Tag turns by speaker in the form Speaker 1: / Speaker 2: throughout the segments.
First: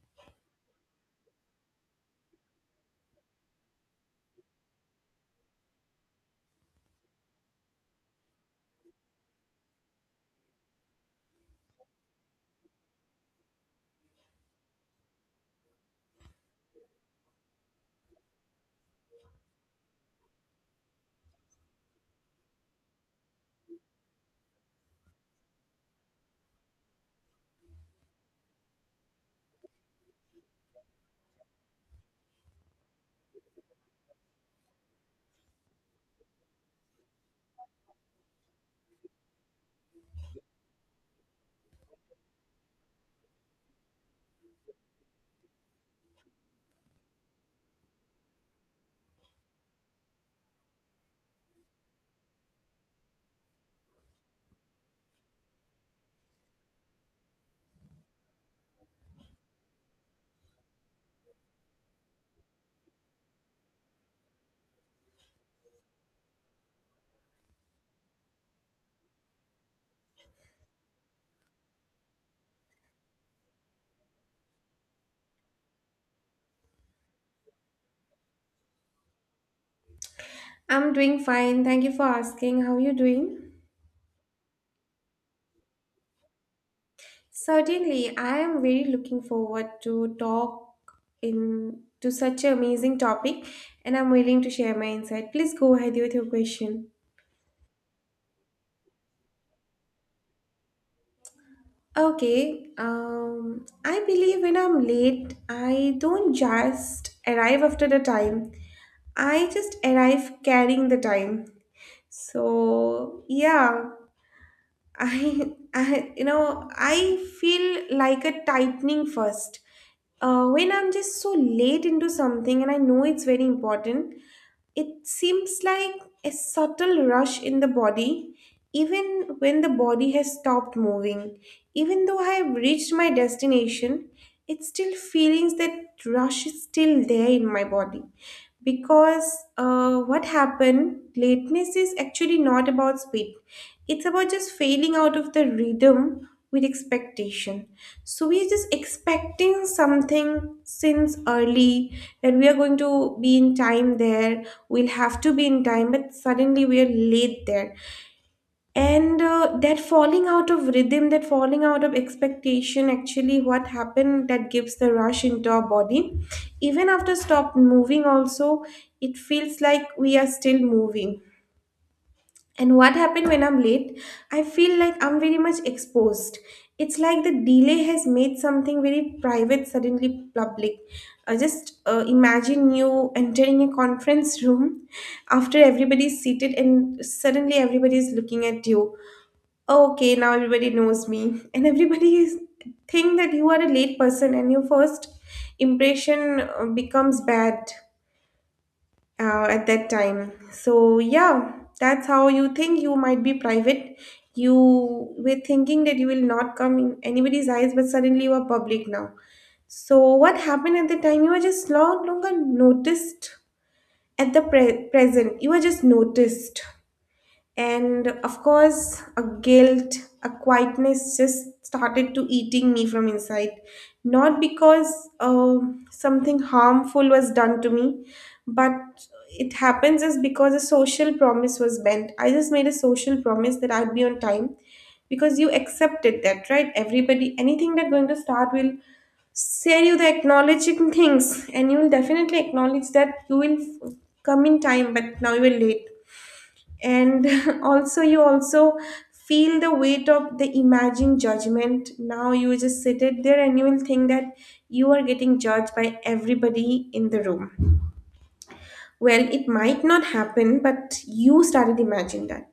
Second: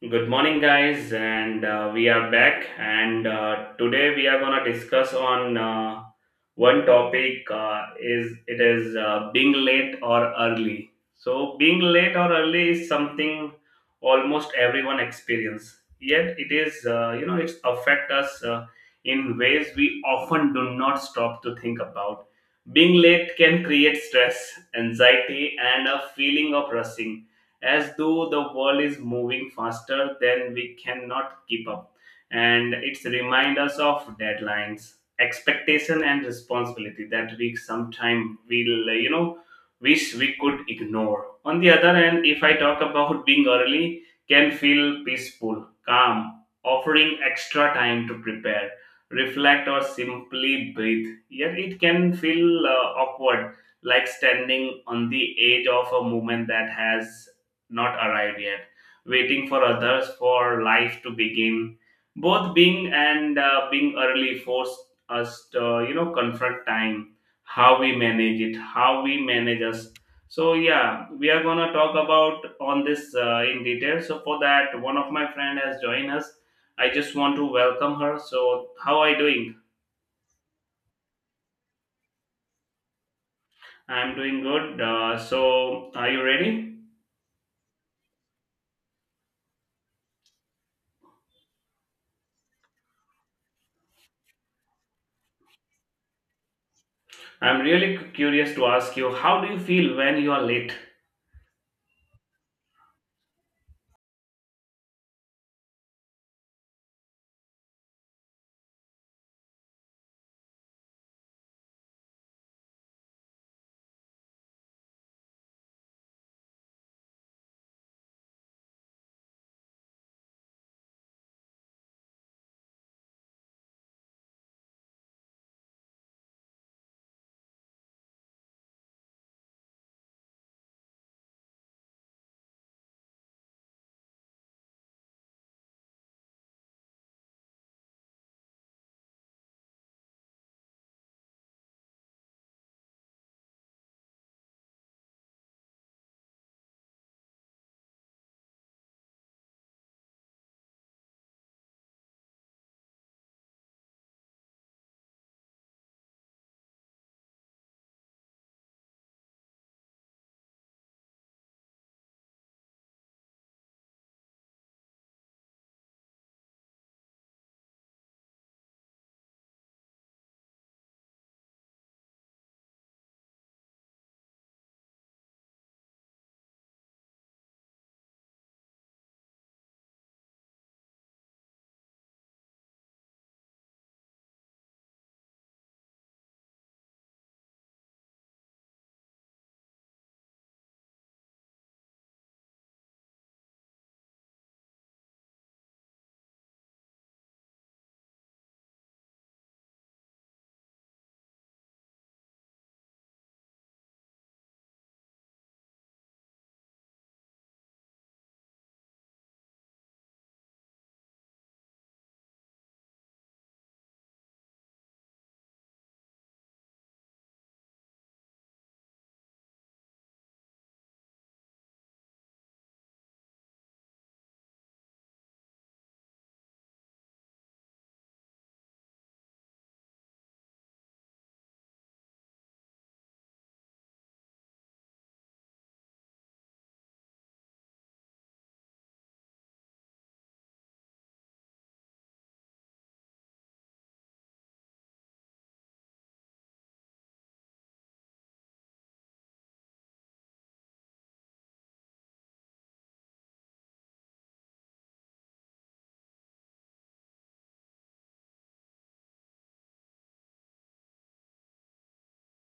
Speaker 1: Good morning, guys, and we are back. And today we are gonna discuss on one topic. Is it is being late or early? So being late or early is something almost everyone experience. Yet it is, you know, it's affect us in ways we often do not stop to think about. Being late can create stress, anxiety, and a feeling of rushing as though the world is moving faster than we cannot keep up, and it's remind us of deadlines, expectation, and responsibility that we sometime will, you know, wish we could ignore. On the other hand, if I talk about being early, can feel peaceful, calm, offering extra time to prepare, reflect, or simply breathe. Yet it can feel awkward, like standing on the edge of a moment that has not arrived yet, waiting for others, for life to begin. Both being and being early force us to, you know, confront time, how we manage it, how we manage us. So yeah, we are gonna talk about on this in detail. So for that, one of my friend has joined us. I just want to welcome her. So how are you doing?
Speaker 2: I'm doing fine. Thank you for asking. How are you doing?
Speaker 1: I'm doing good. So are you ready?
Speaker 2: Certainly, I am very looking forward to talk in to such an amazing topic, and I'm willing to share my insight. Please go ahead with your question.
Speaker 1: I'm really curious to ask you, how do you feel when you are late?
Speaker 2: Okay, I believe when I'm late, I don't just arrive after the time. I just arrive carrying the time. So yeah, I, I you know I feel like a tightening first when I'm just so late into something and I know it's very important. It seems like a subtle rush in the body, even when the body has stopped moving. Even though I have reached my destination, it still feelings that rush is still there in my body. Because what happened, lateness is actually not about speed. It's about just failing out of the rhythm with expectation. So we are just expecting something since early that we are going to be in time there, we'll have to be in time, but suddenly we're late there, and that falling out of rhythm, that falling out of expectation, actually what happened, that gives the rush into our body. Even after stop moving also, it feels like we are still moving. And what happened when I'm late? I feel like I'm very much exposed. It's like the delay has made something very private suddenly public. Just imagine you entering a conference room after everybody's seated and suddenly everybody is looking at you. Oh, okay, now everybody knows me. And everybody is think that you are a late person and your first impression becomes bad at that time. So yeah, that's how you think you might be private. You were thinking that you will not come in anybody's eyes, but suddenly you are public now. So what happened at the time? You were just no longer noticed at the present. You were just noticed. And of course, a guilt, a quietness just started to eating me from inside. Not because something harmful was done to me, but it happens is because a social promise was bent. I just made a social promise that I'd be on time, because you accepted that, right? Everybody, anything that's going to start will say you the acknowledging things, and you will definitely acknowledge that you will come in time, but now you are late, and also you also feel the weight of the imagined judgment. Now you just sit it there and you will think that you are getting judged by everybody in the room. Well, it might not happen, but you started imagining that.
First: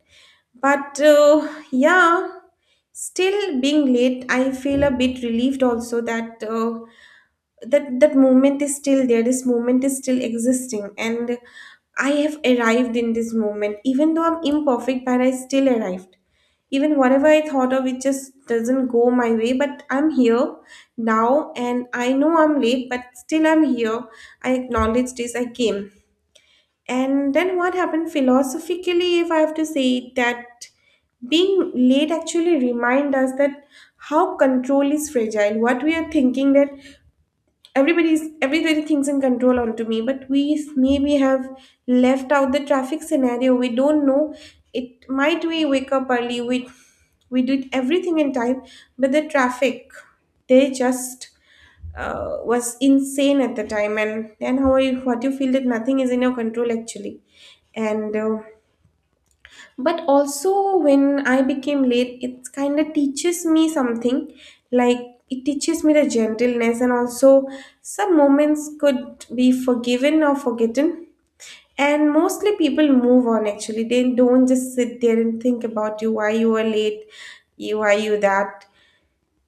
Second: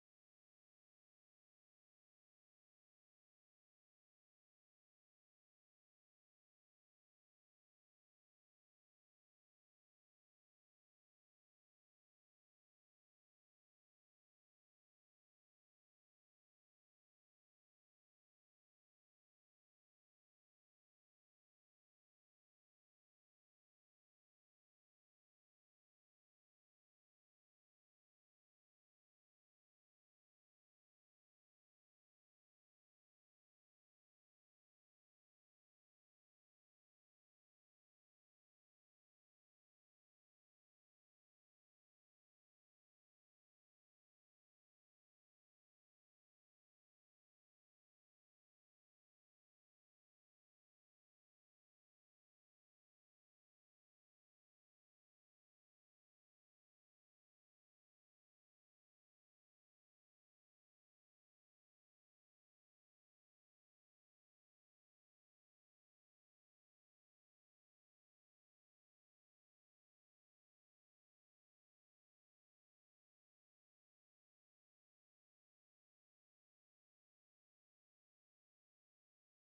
Speaker 2: But yeah, still being late I feel a bit relieved also that that that moment is still there, this moment is still existing, and I have arrived in this moment. Even though I'm imperfect, but I still arrived. Even whatever I thought of it just doesn't go my way, but I'm here now, and I know I'm late but still I'm here. I acknowledge this, I came. And then what happened philosophically, if I have to say it, that being late actually remind us that how control is fragile. What we are thinking, that everybody thinks in control onto me, but maybe have left out the traffic scenario. We don't know. It might, we wake up early, we did everything in time, but the traffic, they just was insane at the time, and then how you, what you feel, that nothing is in your control actually. And But also, when I became late, it kind of teaches me something. Like, it teaches me the gentleness, and also some moments could be forgiven or forgotten, and mostly people move on actually. They don't just sit there and think about you why you were late. You why you that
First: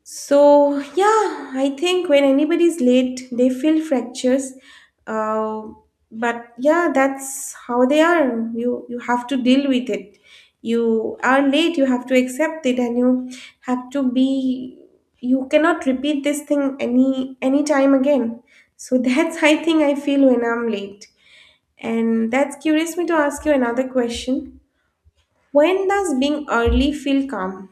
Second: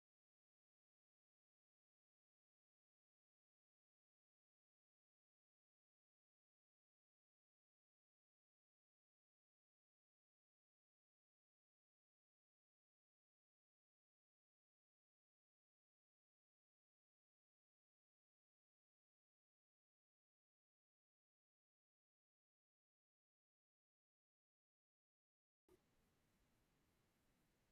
Speaker 2: So, yeah, I think when anybody's late, they feel fractures. Uh, but yeah, that's how they are. You have to deal with it. You are late, you have to accept it, and you have to be. You cannot repeat this thing any time again. So that's I think I feel when I'm late, and that's curious me to ask you another question. When does being early feel calm?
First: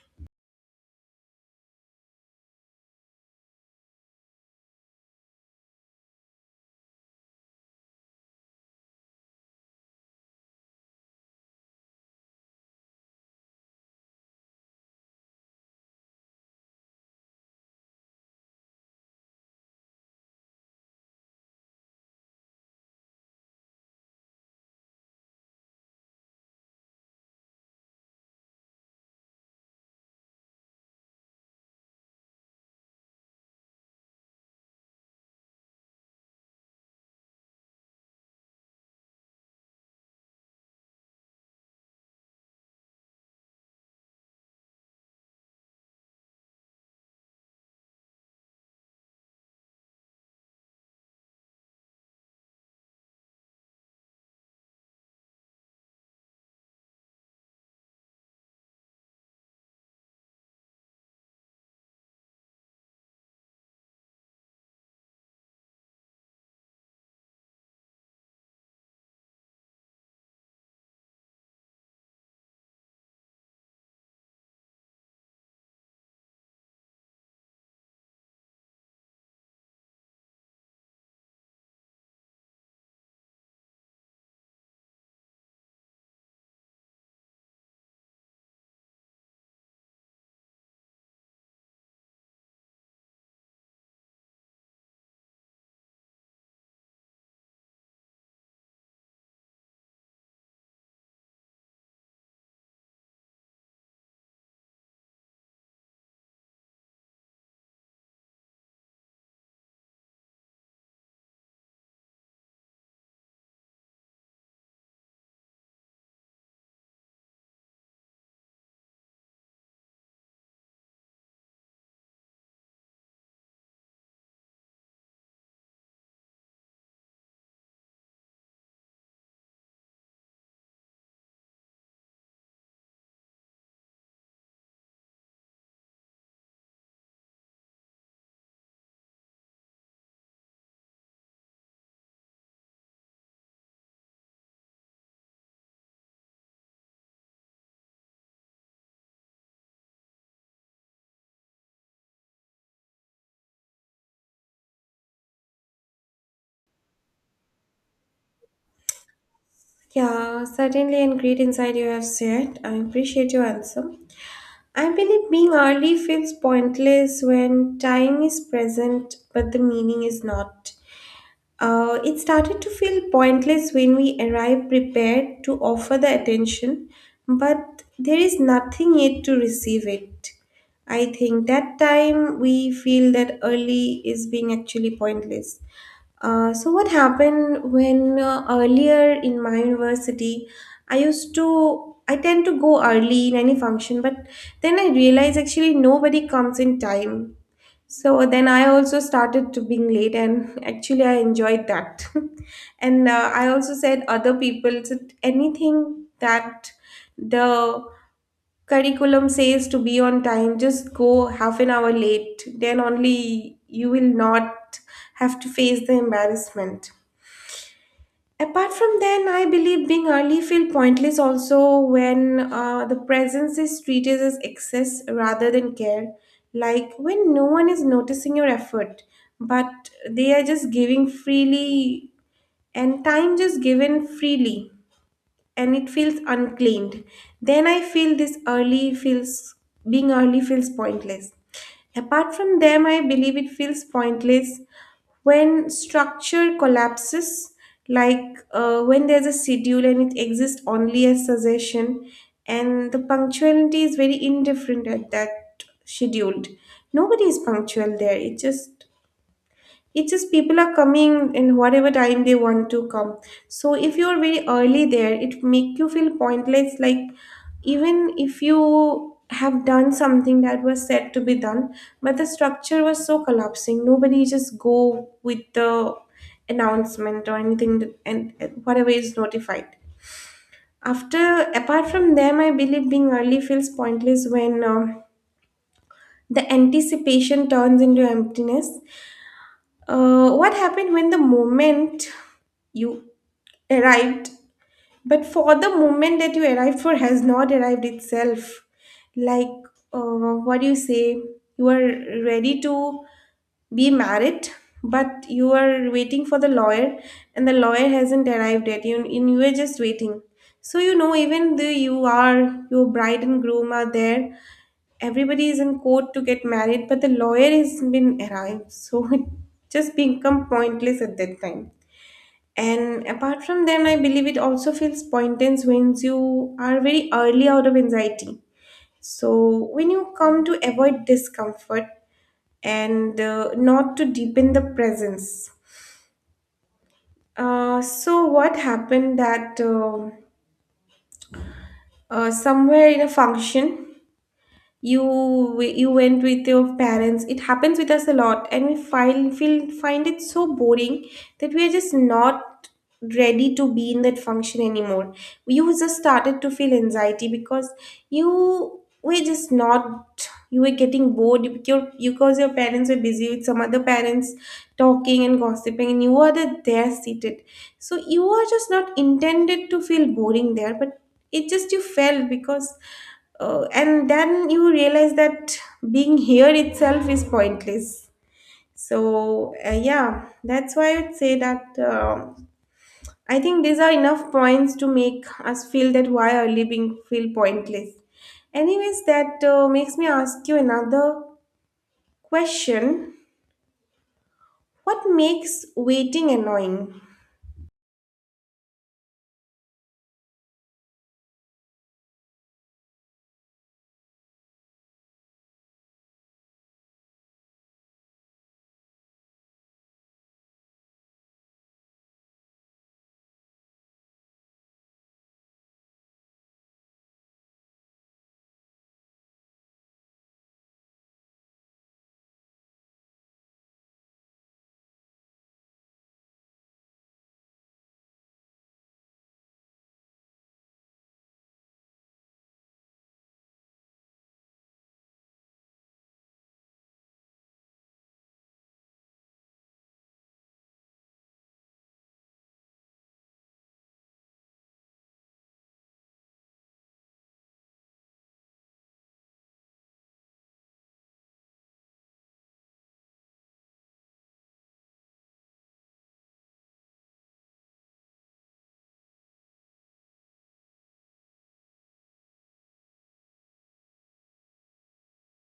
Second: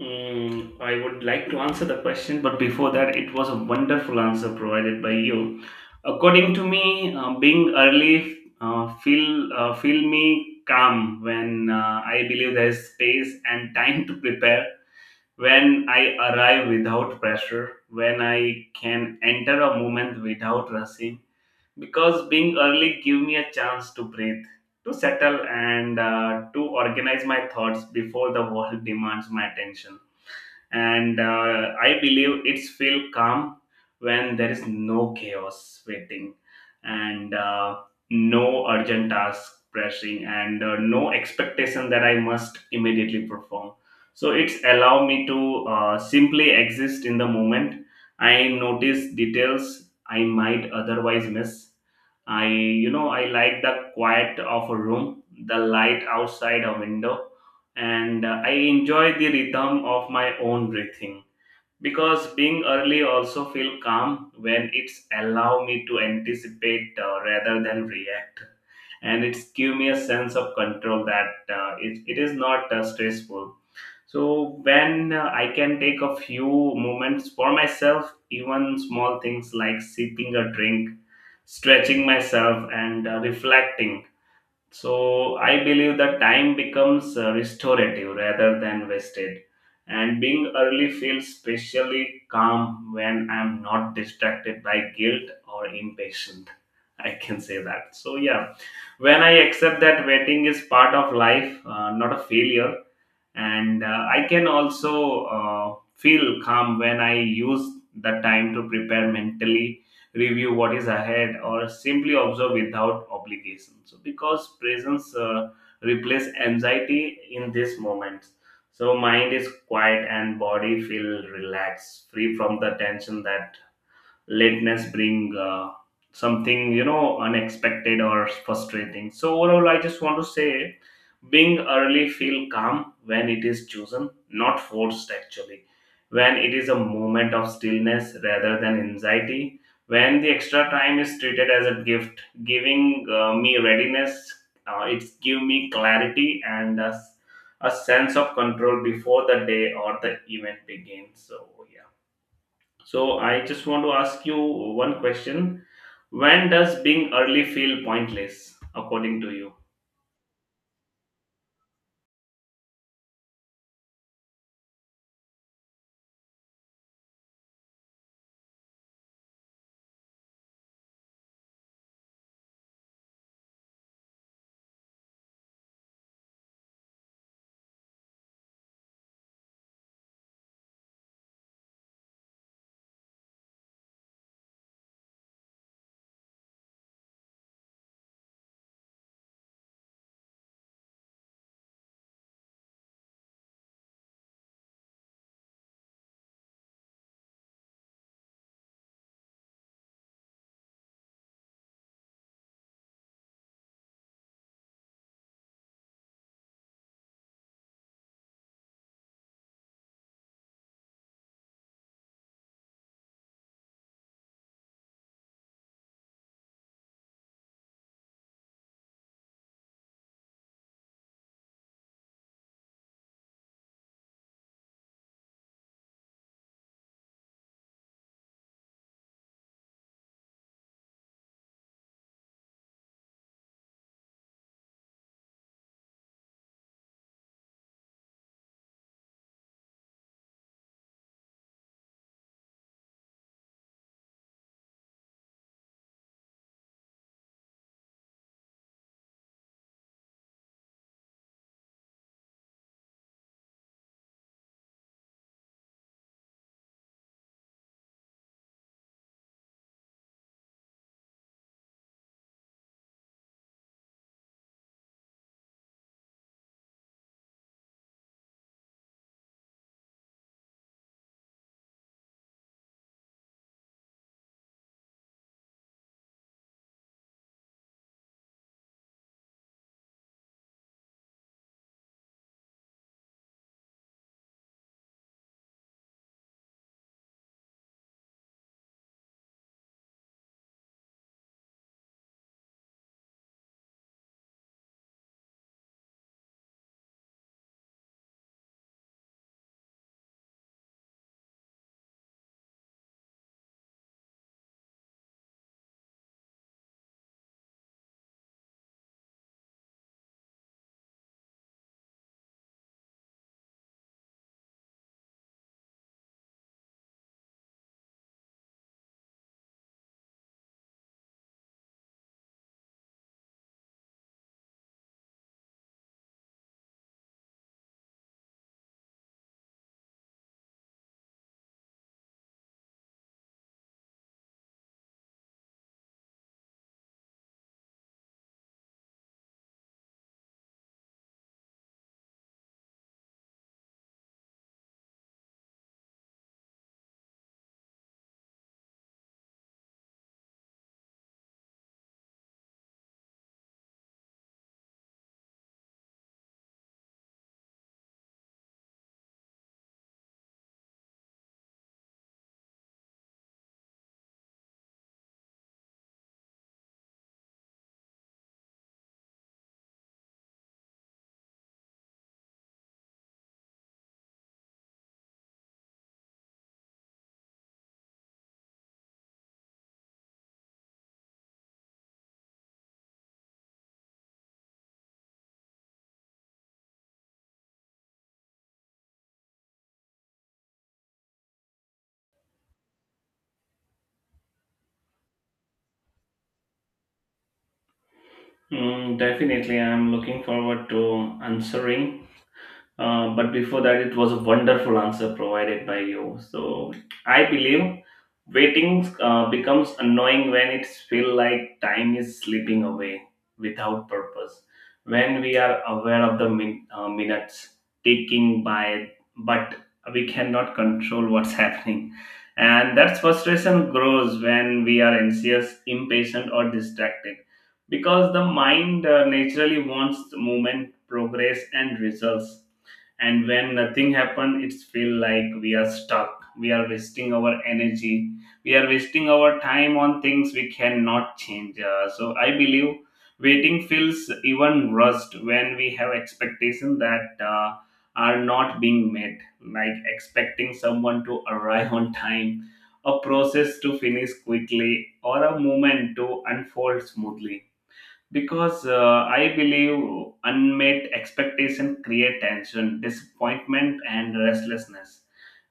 Speaker 1: Mm, I would like to answer the question, but before that, it was a wonderful answer provided by you. According to me, being early feel me calm when I believe there is space and time to prepare. When I arrive without pressure, when I can enter a moment without rushing, because being early give me a chance to breathe, to settle, and to organize my thoughts before the world demands my attention. And I believe it's feel calm when there is no chaos waiting and no urgent task pressing and no expectation that I must immediately perform. So it's allow me to simply exist in the moment. I notice details I might otherwise miss. I I like the quiet of a room, the light outside a window, and I enjoy the rhythm of my own breathing, because being early also feel calm when it's allow me to anticipate rather than react, and it's give me a sense of control that it is not stressful. So when I can take a few moments for myself, even small things like sipping a drink, stretching myself, and reflecting, so I believe that time becomes restorative rather than wasted. And being early feels specially calm when I'm not distracted by guilt or impatient. I can say that. So, yeah, when I accept that waiting is part of life, not a failure, and I can also feel calm when I use the time to prepare mentally, review what is ahead, or simply observe without obligation. So because presence replace anxiety in this moment, so mind is quiet and body feel relaxed, free from the tension that lateness bring, something, you know, unexpected or frustrating. So overall I just want to say being early feel calm when it is chosen, not forced actually, when it is a moment of stillness rather than anxiety, when the extra time is treated as a gift, giving me readiness. It's give me clarity and a sense of control before the day or the event begins. So yeah, so I just want to ask you one question. When does being early feel pointless, according to you?
Speaker 2: Yeah, certainly, and great insight you have shared. I appreciate your answer. I believe being early feels pointless when time is present, but the meaning is not. It started to feel pointless when we arrive prepared to offer the attention, but there is nothing yet to receive it. I think that time we feel that early is being actually pointless. So what happened when earlier in my university, I tend to go early in any function, but then I realized actually nobody comes in time. So then I also started to being late, and actually I enjoyed that. And I also said, other people said anything that the curriculum says to be on time, just go half an hour late, then only you will not have to face the embarrassment. Apart from then, I believe being early feel pointless also when the presence is treated as excess rather than care, like when no one is noticing your effort but they are just giving freely, and time just given freely, and it feels uncleaned. Then I feel this early feels, being early feels pointless. Apart from them, I believe it feels pointless when structure collapses, like when there's a schedule and it exists only as suggestion, and the punctuality is very indifferent at that scheduled. Nobody is punctual there. It's just people are coming in whatever time they want to come. So if you are very early there, it make you feel pointless, like even if you have done something that was said to be done, but the structure was so collapsing, nobody just go with the announcement or anything that- and whatever is notified after. Apart from them, I believe being early feels pointless when the anticipation turns into emptiness. What happened when the moment you arrived, but for the moment that you arrived for has not arrived itself? Like, what do you say? You are ready to be married, but you are waiting for the lawyer, and the lawyer hasn't arrived yet, you, and you are just waiting. So even though your bride and groom are there, everybody is in court to get married, but the lawyer hasn't been arrived, so it just become pointless at that time. And apart from them, I believe it also feels pointless when you are very early out of anxiety. So when you come to avoid discomfort and not to deepen the presence. So, what happened, that somewhere in a function, you went with your parents, it happens with us a lot, and we find it so boring that we are just not ready to be in that function anymore. You just started to feel anxiety because you were just not you were getting bored, your because your parents were busy with some other parents talking and gossiping, and you were there seated. So you are just not intended to feel boring there, but it just you felt because and then you realize that being here itself is pointless. So, yeah, that's why I'd say that I think these are enough points to make us feel that why are living feel pointless. Anyways, that makes me ask you another question. What makes waiting annoying?
Speaker 1: Mm, definitely, I'm looking forward to answering. But before that, it was a wonderful answer provided by you. So I believe waiting becomes annoying when it feels like time is slipping away without purpose. When we are aware of the minutes ticking by, but we cannot control what's happening. And that frustration grows when we are anxious, impatient, or distracted, because the mind naturally wants movement, progress, and results, and when nothing happens it feels like we are stuck, we are wasting our energy, we are wasting our time on things we cannot change. So I believe waiting feels even rushed when we have expectations that are not being met, like expecting someone to arrive on time, a process to finish quickly, or a moment to unfold smoothly, because I believe unmet expectation create tension, disappointment, and restlessness.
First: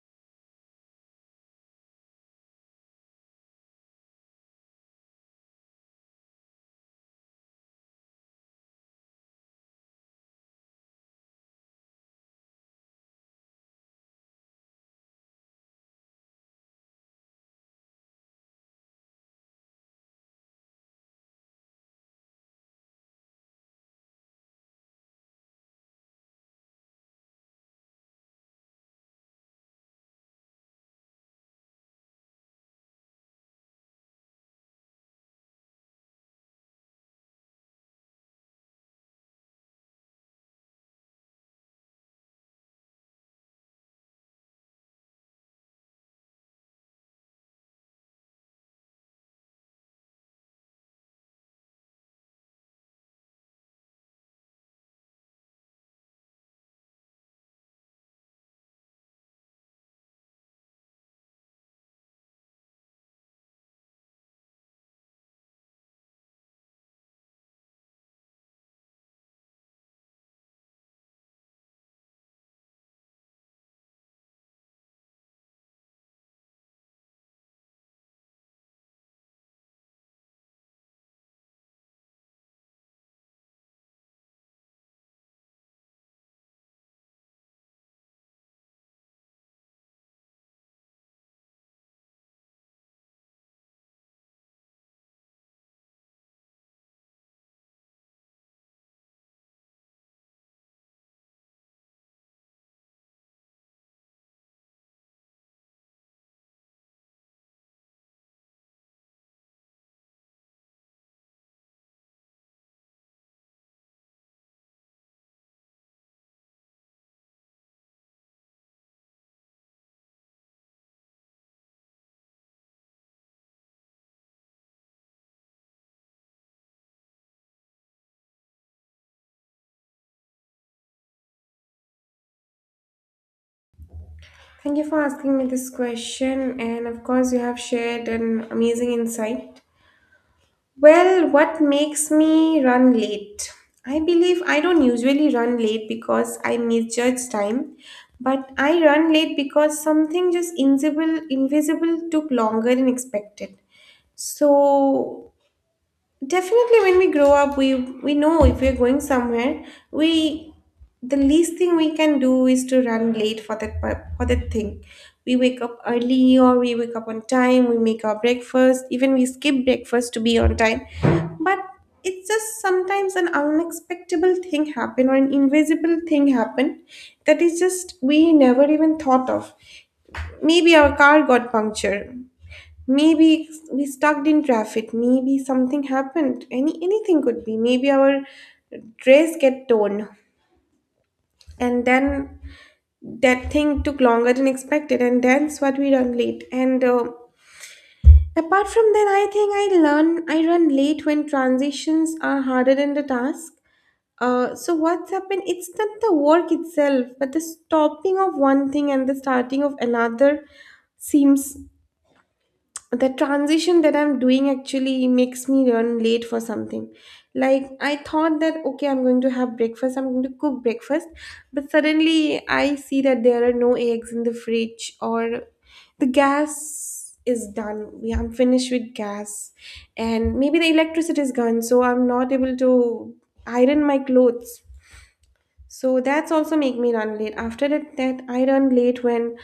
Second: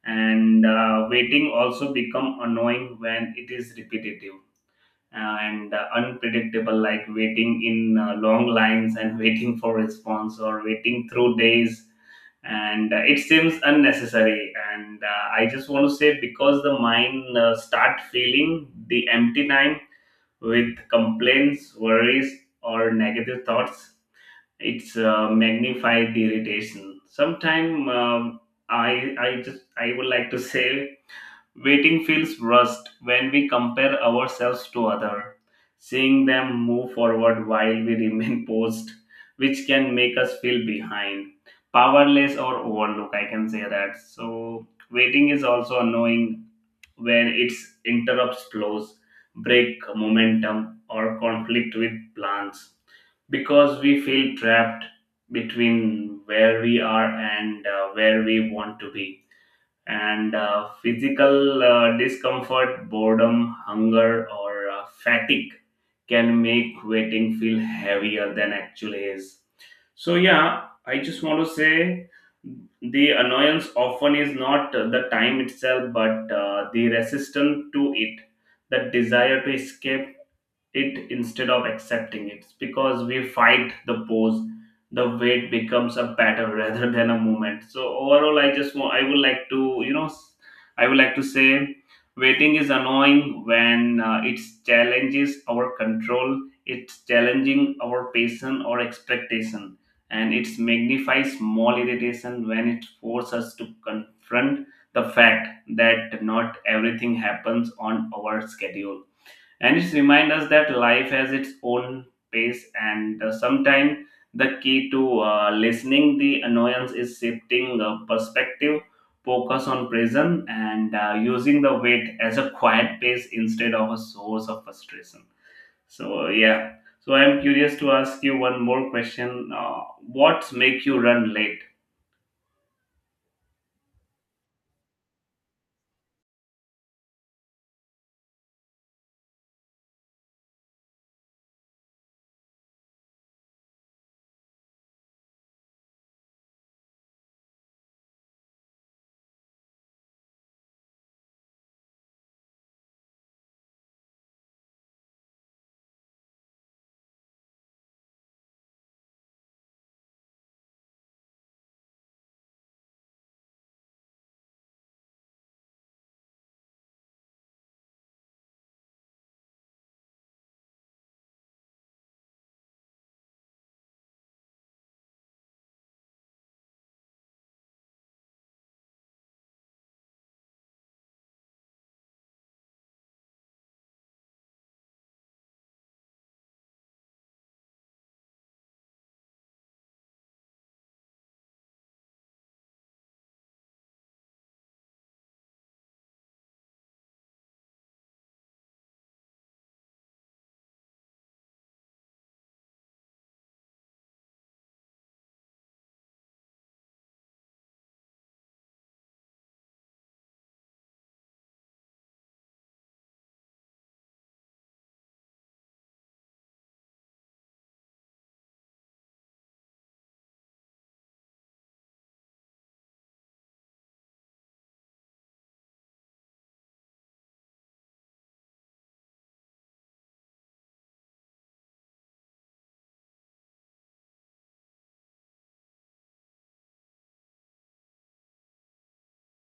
Speaker 1: And Waiting also become annoying when it is repetitive and unpredictable, like waiting in long lines and waiting for response or waiting through days, and it seems unnecessary, and I just want to say because the mind start feeling the empty time with complaints, worries, or negative thoughts. It's magnify the irritation. Sometimes I would like to say waiting feels rushed when we compare ourselves to other, seeing them move forward while we remain paused, which can make us feel behind, powerless, or overlooked. I can say that. So waiting is also annoying when its interrupts flows, break momentum, or conflict with plans, because we feel trapped between where we are and where we want to be. And Physical discomfort, boredom, hunger, or fatigue can make waiting feel heavier than actually is. So yeah, I just want to say the annoyance often is not the time itself, but the resistance to it, the desire to escape it instead of accepting it, because we fight the pose, the weight becomes a battle rather than a moment. So overall I just want I would like to, you know, I would like to say waiting is annoying when it challenges our control, it's challenging our patience or expectation, and it magnifies small irritation when it forces us to confront the fact that not everything happens on our schedule, and it reminds us that life has its own pace, and sometimes the key to listening the annoyance is shifting perspective, focus on present, and using the weight as a quiet pace instead of a source of frustration. So yeah, so I'm curious to ask you one more question, what make you run late?
Speaker 2: Thank you for asking me this question, and of course, you have shared an amazing insight. Well, what makes me run late? I believe I don't usually run late because I misjudge time, but I run late because something just invisible took longer than expected. So definitely, when we grow up, we know if we're going somewhere, we the least thing we can do is to run late for that thing. We wake up early, or we wake up on time. We make our breakfast. Even we skip breakfast to be on time. But it's just sometimes an unexpected thing happen or an invisible thing happen that is just we never even thought of. Maybe our car got punctured, maybe we stuck in traffic, maybe something happened, anything could be, maybe our dress get torn, and then that thing took longer than expected and that's what we run late, and apart from that, I think I run late when transitions are harder than the task. So what's happened, it's not the work itself but the stopping of one thing and the starting of another seems the transition that I'm doing actually makes me run late for something. Like, I thought that okay, I'm going to have breakfast, I'm going to cook breakfast, but suddenly I see that there are no eggs in the fridge, or the gas is done, we I'm finished with gas, and maybe the electricity is gone so I'm not able to iron my clothes. So that's also make me run late. After that, that I run late when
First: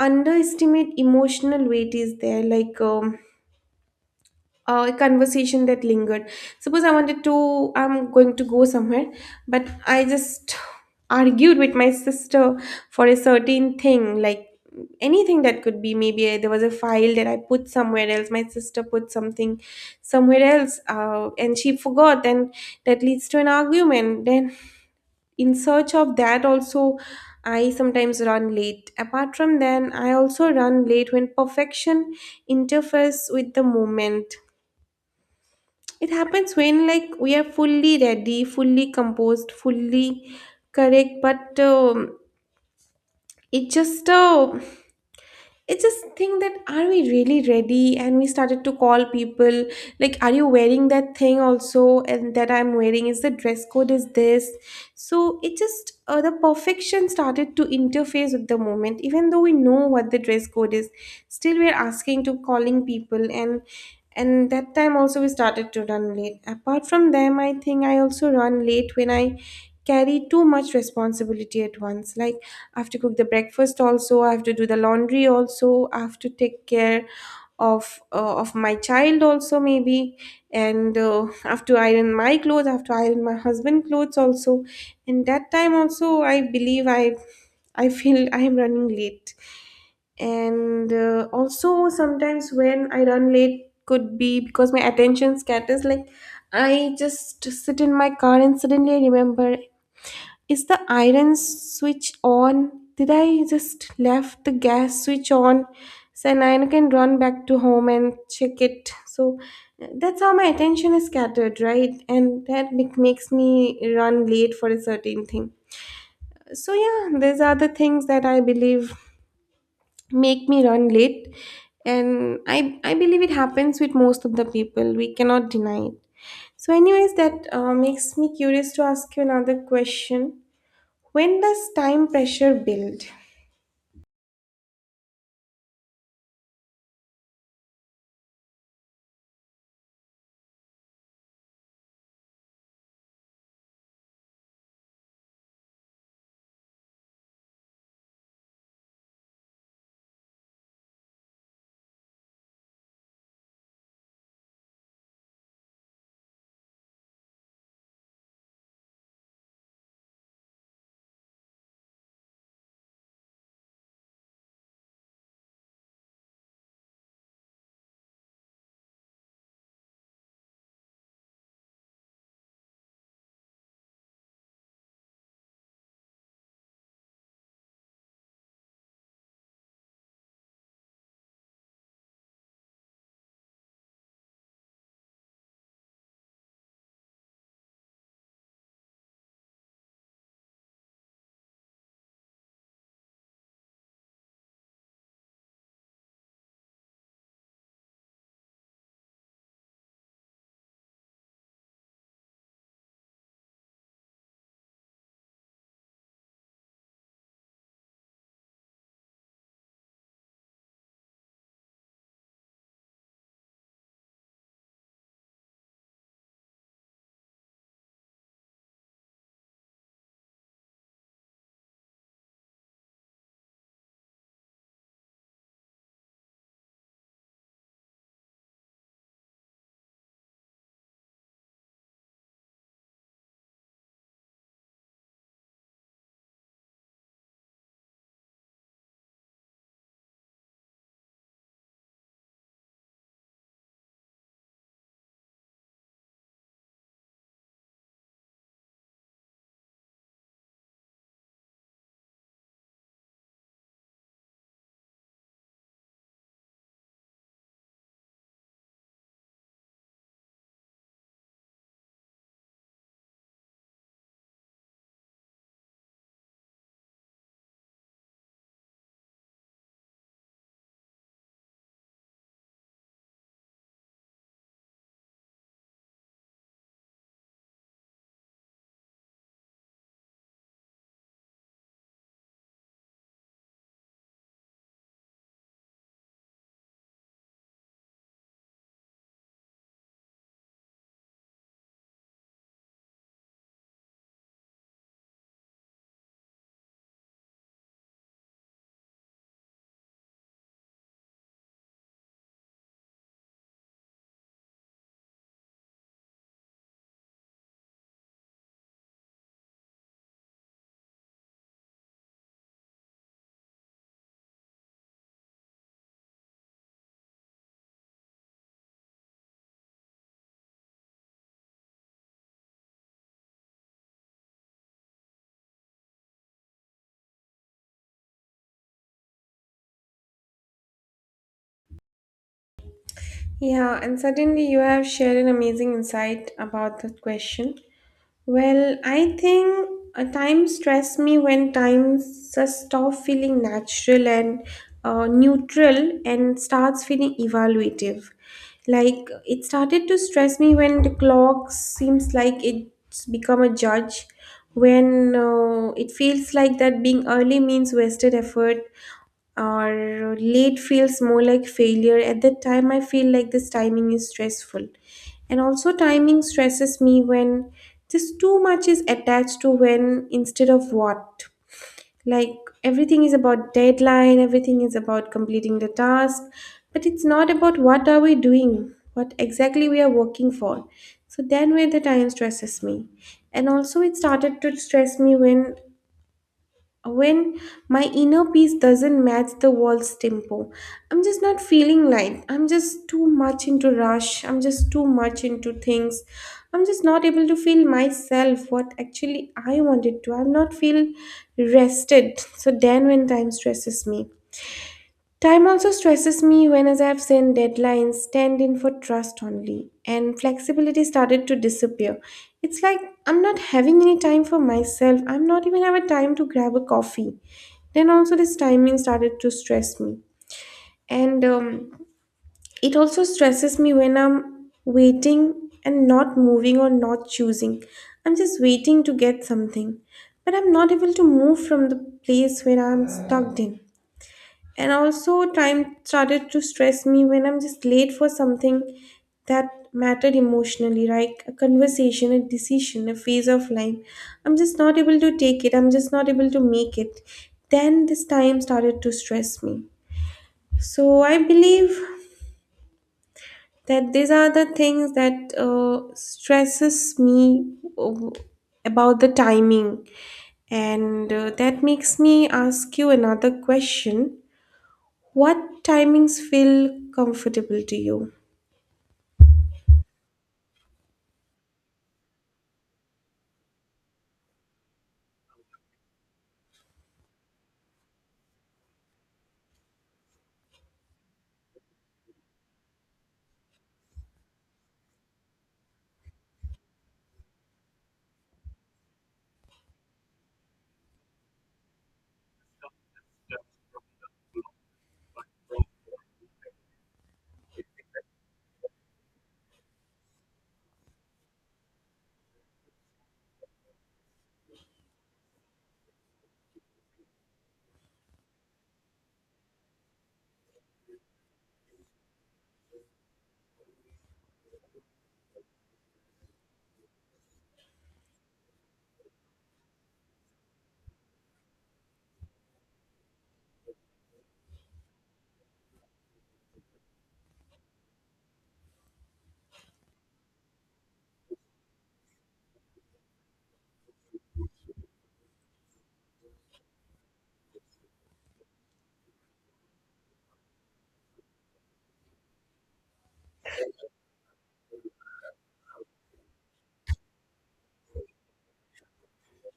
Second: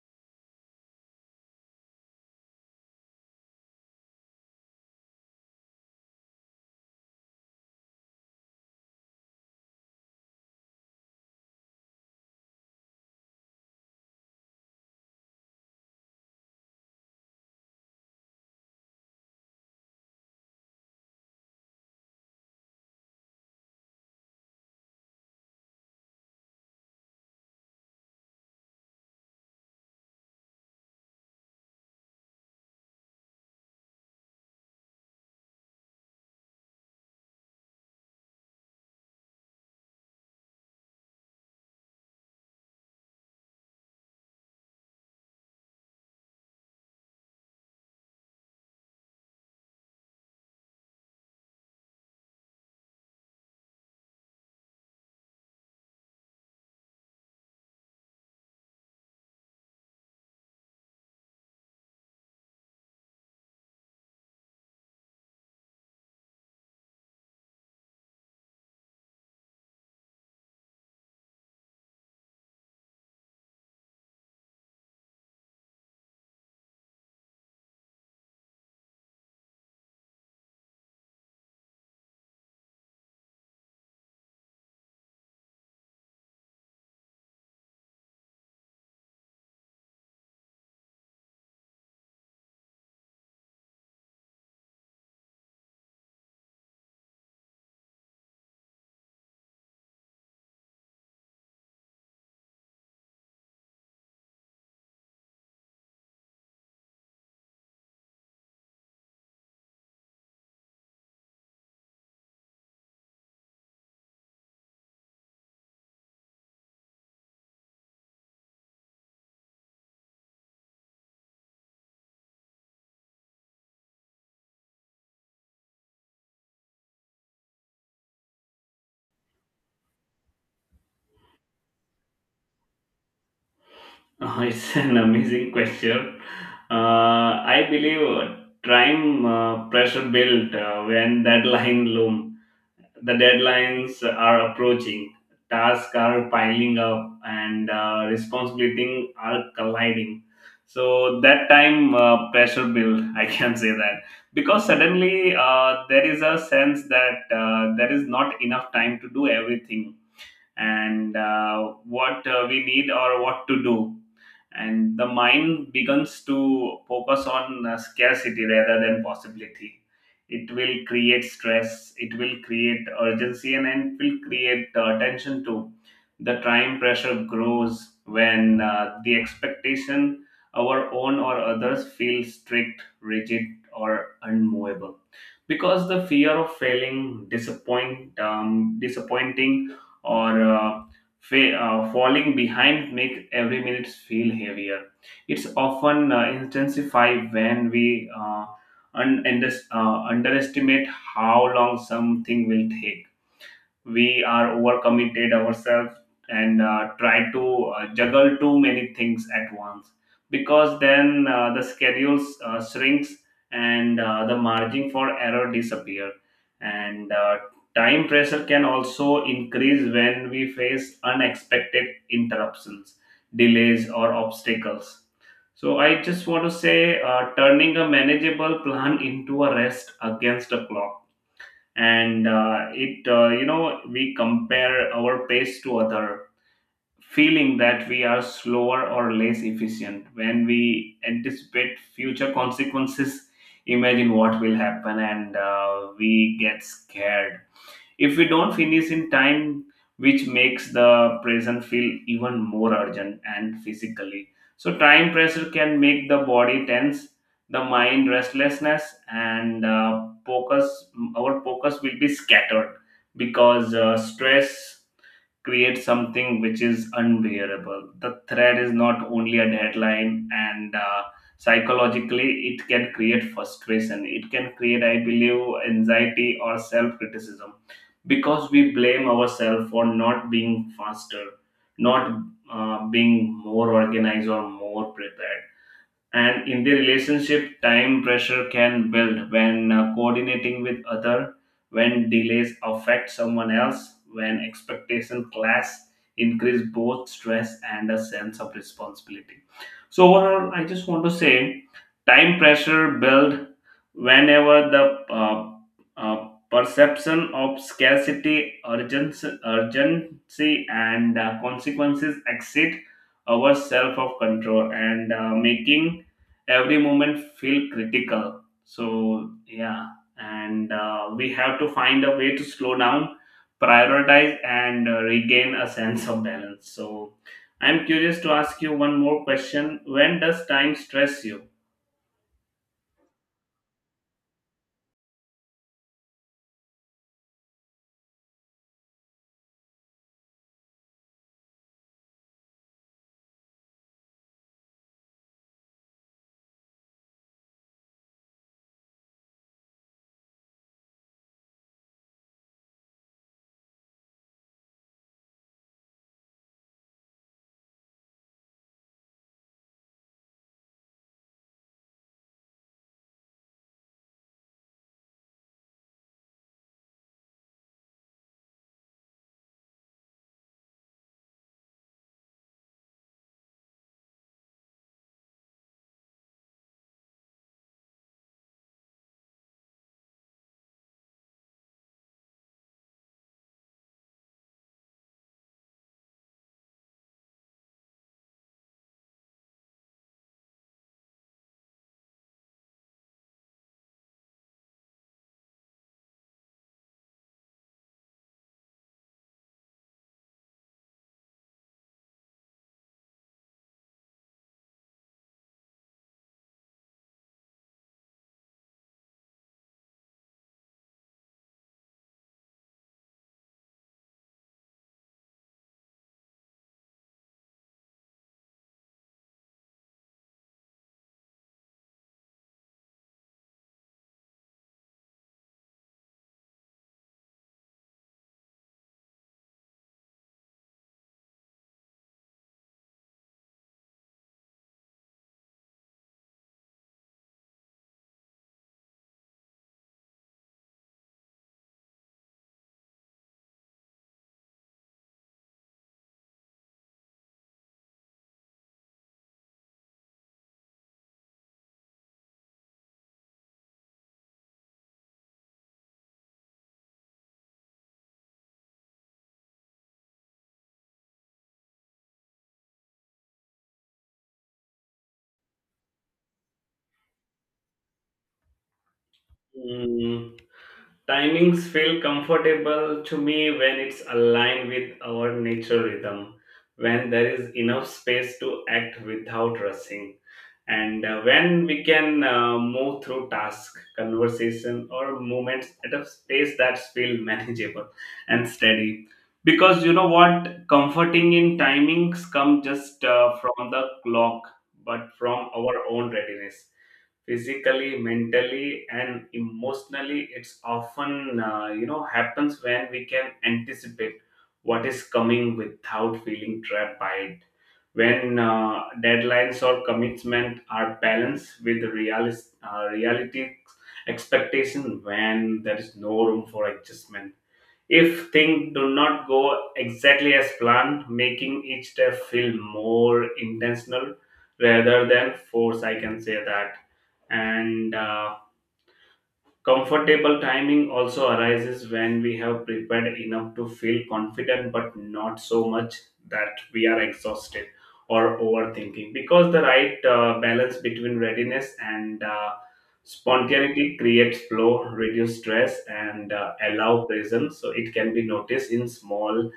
Speaker 2: underestimate emotional weight is there, like a conversation that lingered. Suppose I wanted to, I'm going to go somewhere, but I just argued with my sister for a certain thing, like anything that could be. Maybe there was a file that I put somewhere else, my sister put something somewhere else, and she forgot, and that leads to an argument. Then, in search of that, also. I sometimes run late. Apart from then, I also run late when perfection interferes with the moment. It happens when, like, we are fully ready, fully composed, fully correct, but it just it's this thing that are we really ready, and we started to call people like, are you wearing that thing also, and that I'm wearing is the dress code is this. So it just the perfection started to interface with the moment even though we know what the dress code is, still we're asking to calling people. And that time also we started to run late. Apart from them, I think I also run late when I carry too much responsibility at once. Like, I have to cook the breakfast also. I have to do the laundry also. I have to take care of my child also maybe, and I have to iron my clothes. I have to iron my husband clothes also. And that time also, I believe I feel I am running late, and also sometimes when I run late could be because my attention scatters, like. I just sit in my car and suddenly I remember, is the iron switch on? Did I just left the gas switch on? So now I can run back to home and check it. So that's how my attention is scattered, right? And that makes me run late for a certain thing. So yeah, these are the things that I believe make me run late, and I believe it happens with most of the people. We cannot deny it. So, anyways, that makes me curious to ask you another question. When does time pressure build?
Speaker 1: Oh, it's an amazing question. I believe time pressure built when deadline loom. The deadlines are approaching, tasks are piling up, and responsibilities are colliding. So that time pressure build, I can say that, because suddenly there is a sense that there is not enough time to do everything and what we need or what to do, and the mind begins to focus on scarcity rather than possibility. It will create stress, it will create urgency, and it will create tension too. The time pressure grows when the expectation, our own or others, feel strict, rigid, or unmovable, because the fear of failing, disappointing, or falling behind make every minute feel heavier. It's often intensified when we underestimate how long something will take, we are overcommitted ourselves, and try to juggle too many things at once, because then the schedules shrinks and the margin for error disappear, and time pressure can also increase when we face unexpected interruptions, delays, or obstacles. So I just want to say turning a manageable plan into a rest against a clock, and it you know, we compare our pace to other, feeling that we are slower or less efficient, when we anticipate future consequences, imagine what will happen, and we get scared if we don't finish in time, which makes the present feel even more urgent. And physically, so time pressure can make the body tense, the mind restlessness, and focus, our focus will be scattered, because stress create something which is unbearable. The threat is not only a deadline, and psychologically, it can create frustration. It can create, I believe, anxiety or self criticism, because we blame ourselves for not being faster, not being more organized or more prepared. And in the relationship, time pressure can build when coordinating with other, when delays affect someone else, when expectation clash, increase both stress and a sense of responsibility. So overall I just want to say time pressure build whenever the uh, perception of scarcity, urgency and consequences exceed our self of control, and making every moment feel critical. So yeah, and we have to find a way to slow down, prioritize, and regain a sense of balance. So I'm curious to ask you one more question. When does time stress you?
Speaker 2: Yeah, and certainly you have shared an amazing insight about that question. Well, I think a time stress me when times just stop feeling natural and neutral and starts feeling evaluative. Like, it started to stress me when the clock seems like it's become a judge, when it feels like that being early means wasted effort or late feels more like failure. At that time, I feel like this timing is stressful. And also, timing stresses me when just too much is attached to when instead of what. Like, everything is about deadline, everything is about completing the task, but it's not about what are we doing, what exactly we are working for. So then where the time stresses me. And also it started to stress me when when my inner peace doesn't match the world's tempo. I'm just not feeling light, I'm just too much into rush, I'm just too much into things, I'm just not able to feel myself what actually I wanted to, I'm not feel rested. So then when time stresses me. Time also stresses me when, as I've seen, deadlines stand in for trust only, and flexibility started to disappear. It's like I'm not having any time for myself. I'm not even have a time to grab a coffee. Then also this timing started to stress me, and it also stresses me when I'm waiting and not moving or not choosing. I'm just waiting to get something, but I'm not able to move from the place where I'm stuck in. And also, time started to stress me when I'm just late for something that mattered emotionally, like a conversation, a decision, a phase of life. I'm just not able to take it, I'm just not able to make it. Then this time started to stress me. So, I believe that these are the things that stresses me about the timing. And that makes me ask you another question. What timings feel comfortable to you?
Speaker 1: Mm, timings feel comfortable to me when it's aligned with our natural rhythm, when there is enough space to act without rushing, and when we can move through task, conversation, or movements at a pace that's feel manageable and steady. Because you know what, comforting in timings come just from the clock, but from our own readiness, physically, mentally, and emotionally. It's often, you know, happens when we can anticipate what is coming without feeling trapped by it, when deadlines or commitment are balanced with reality expectation, when there is no room for adjustment if things do not go exactly as planned, making each step feel more intentional rather than force. I can say that, and. Comfortable timing also arises when we have prepared enough to feel confident, but not so much that we are exhausted or overthinking. Because the right balance between readiness and spontaneity creates flow, reduce stress, and allow presence. So it can be noticed in small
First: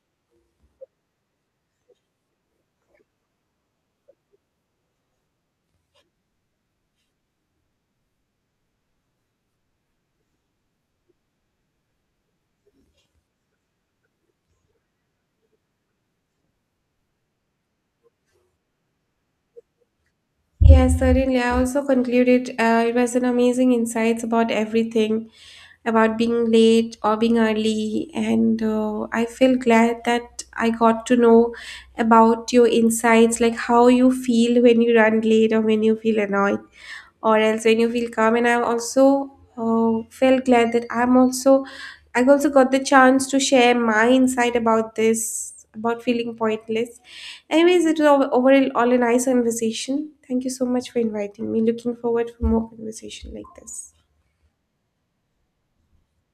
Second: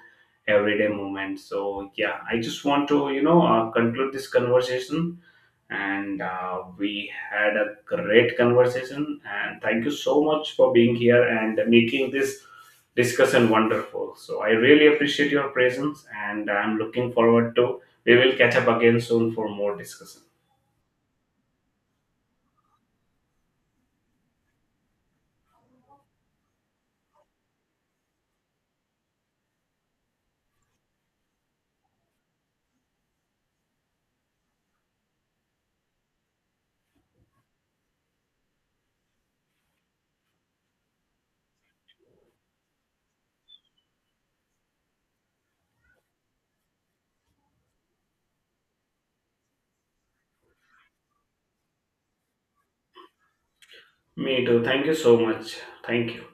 Speaker 1: everyday moments. So yeah, I just want to, you know, conclude this conversation, and we had a great conversation, and thank you so much for being here and making this discussion wonderful. So I really appreciate your presence, and I'm looking forward to, we will catch up again soon for more discussion.
Speaker 2: Yes, certainly. I also concluded, it was an amazing insights about everything, about being late or being early, and I feel glad that I got to know about your insights, like how you feel when you run late or when you feel annoyed, or else when you feel calm. And I also felt glad that I also got the chance to share my insight about this, about feeling pointless. Anyways, it was overall all a nice conversation. Thank you so much for inviting me. Looking forward for more conversation like this.
Speaker 1: Me too, thank you so much. Thank you.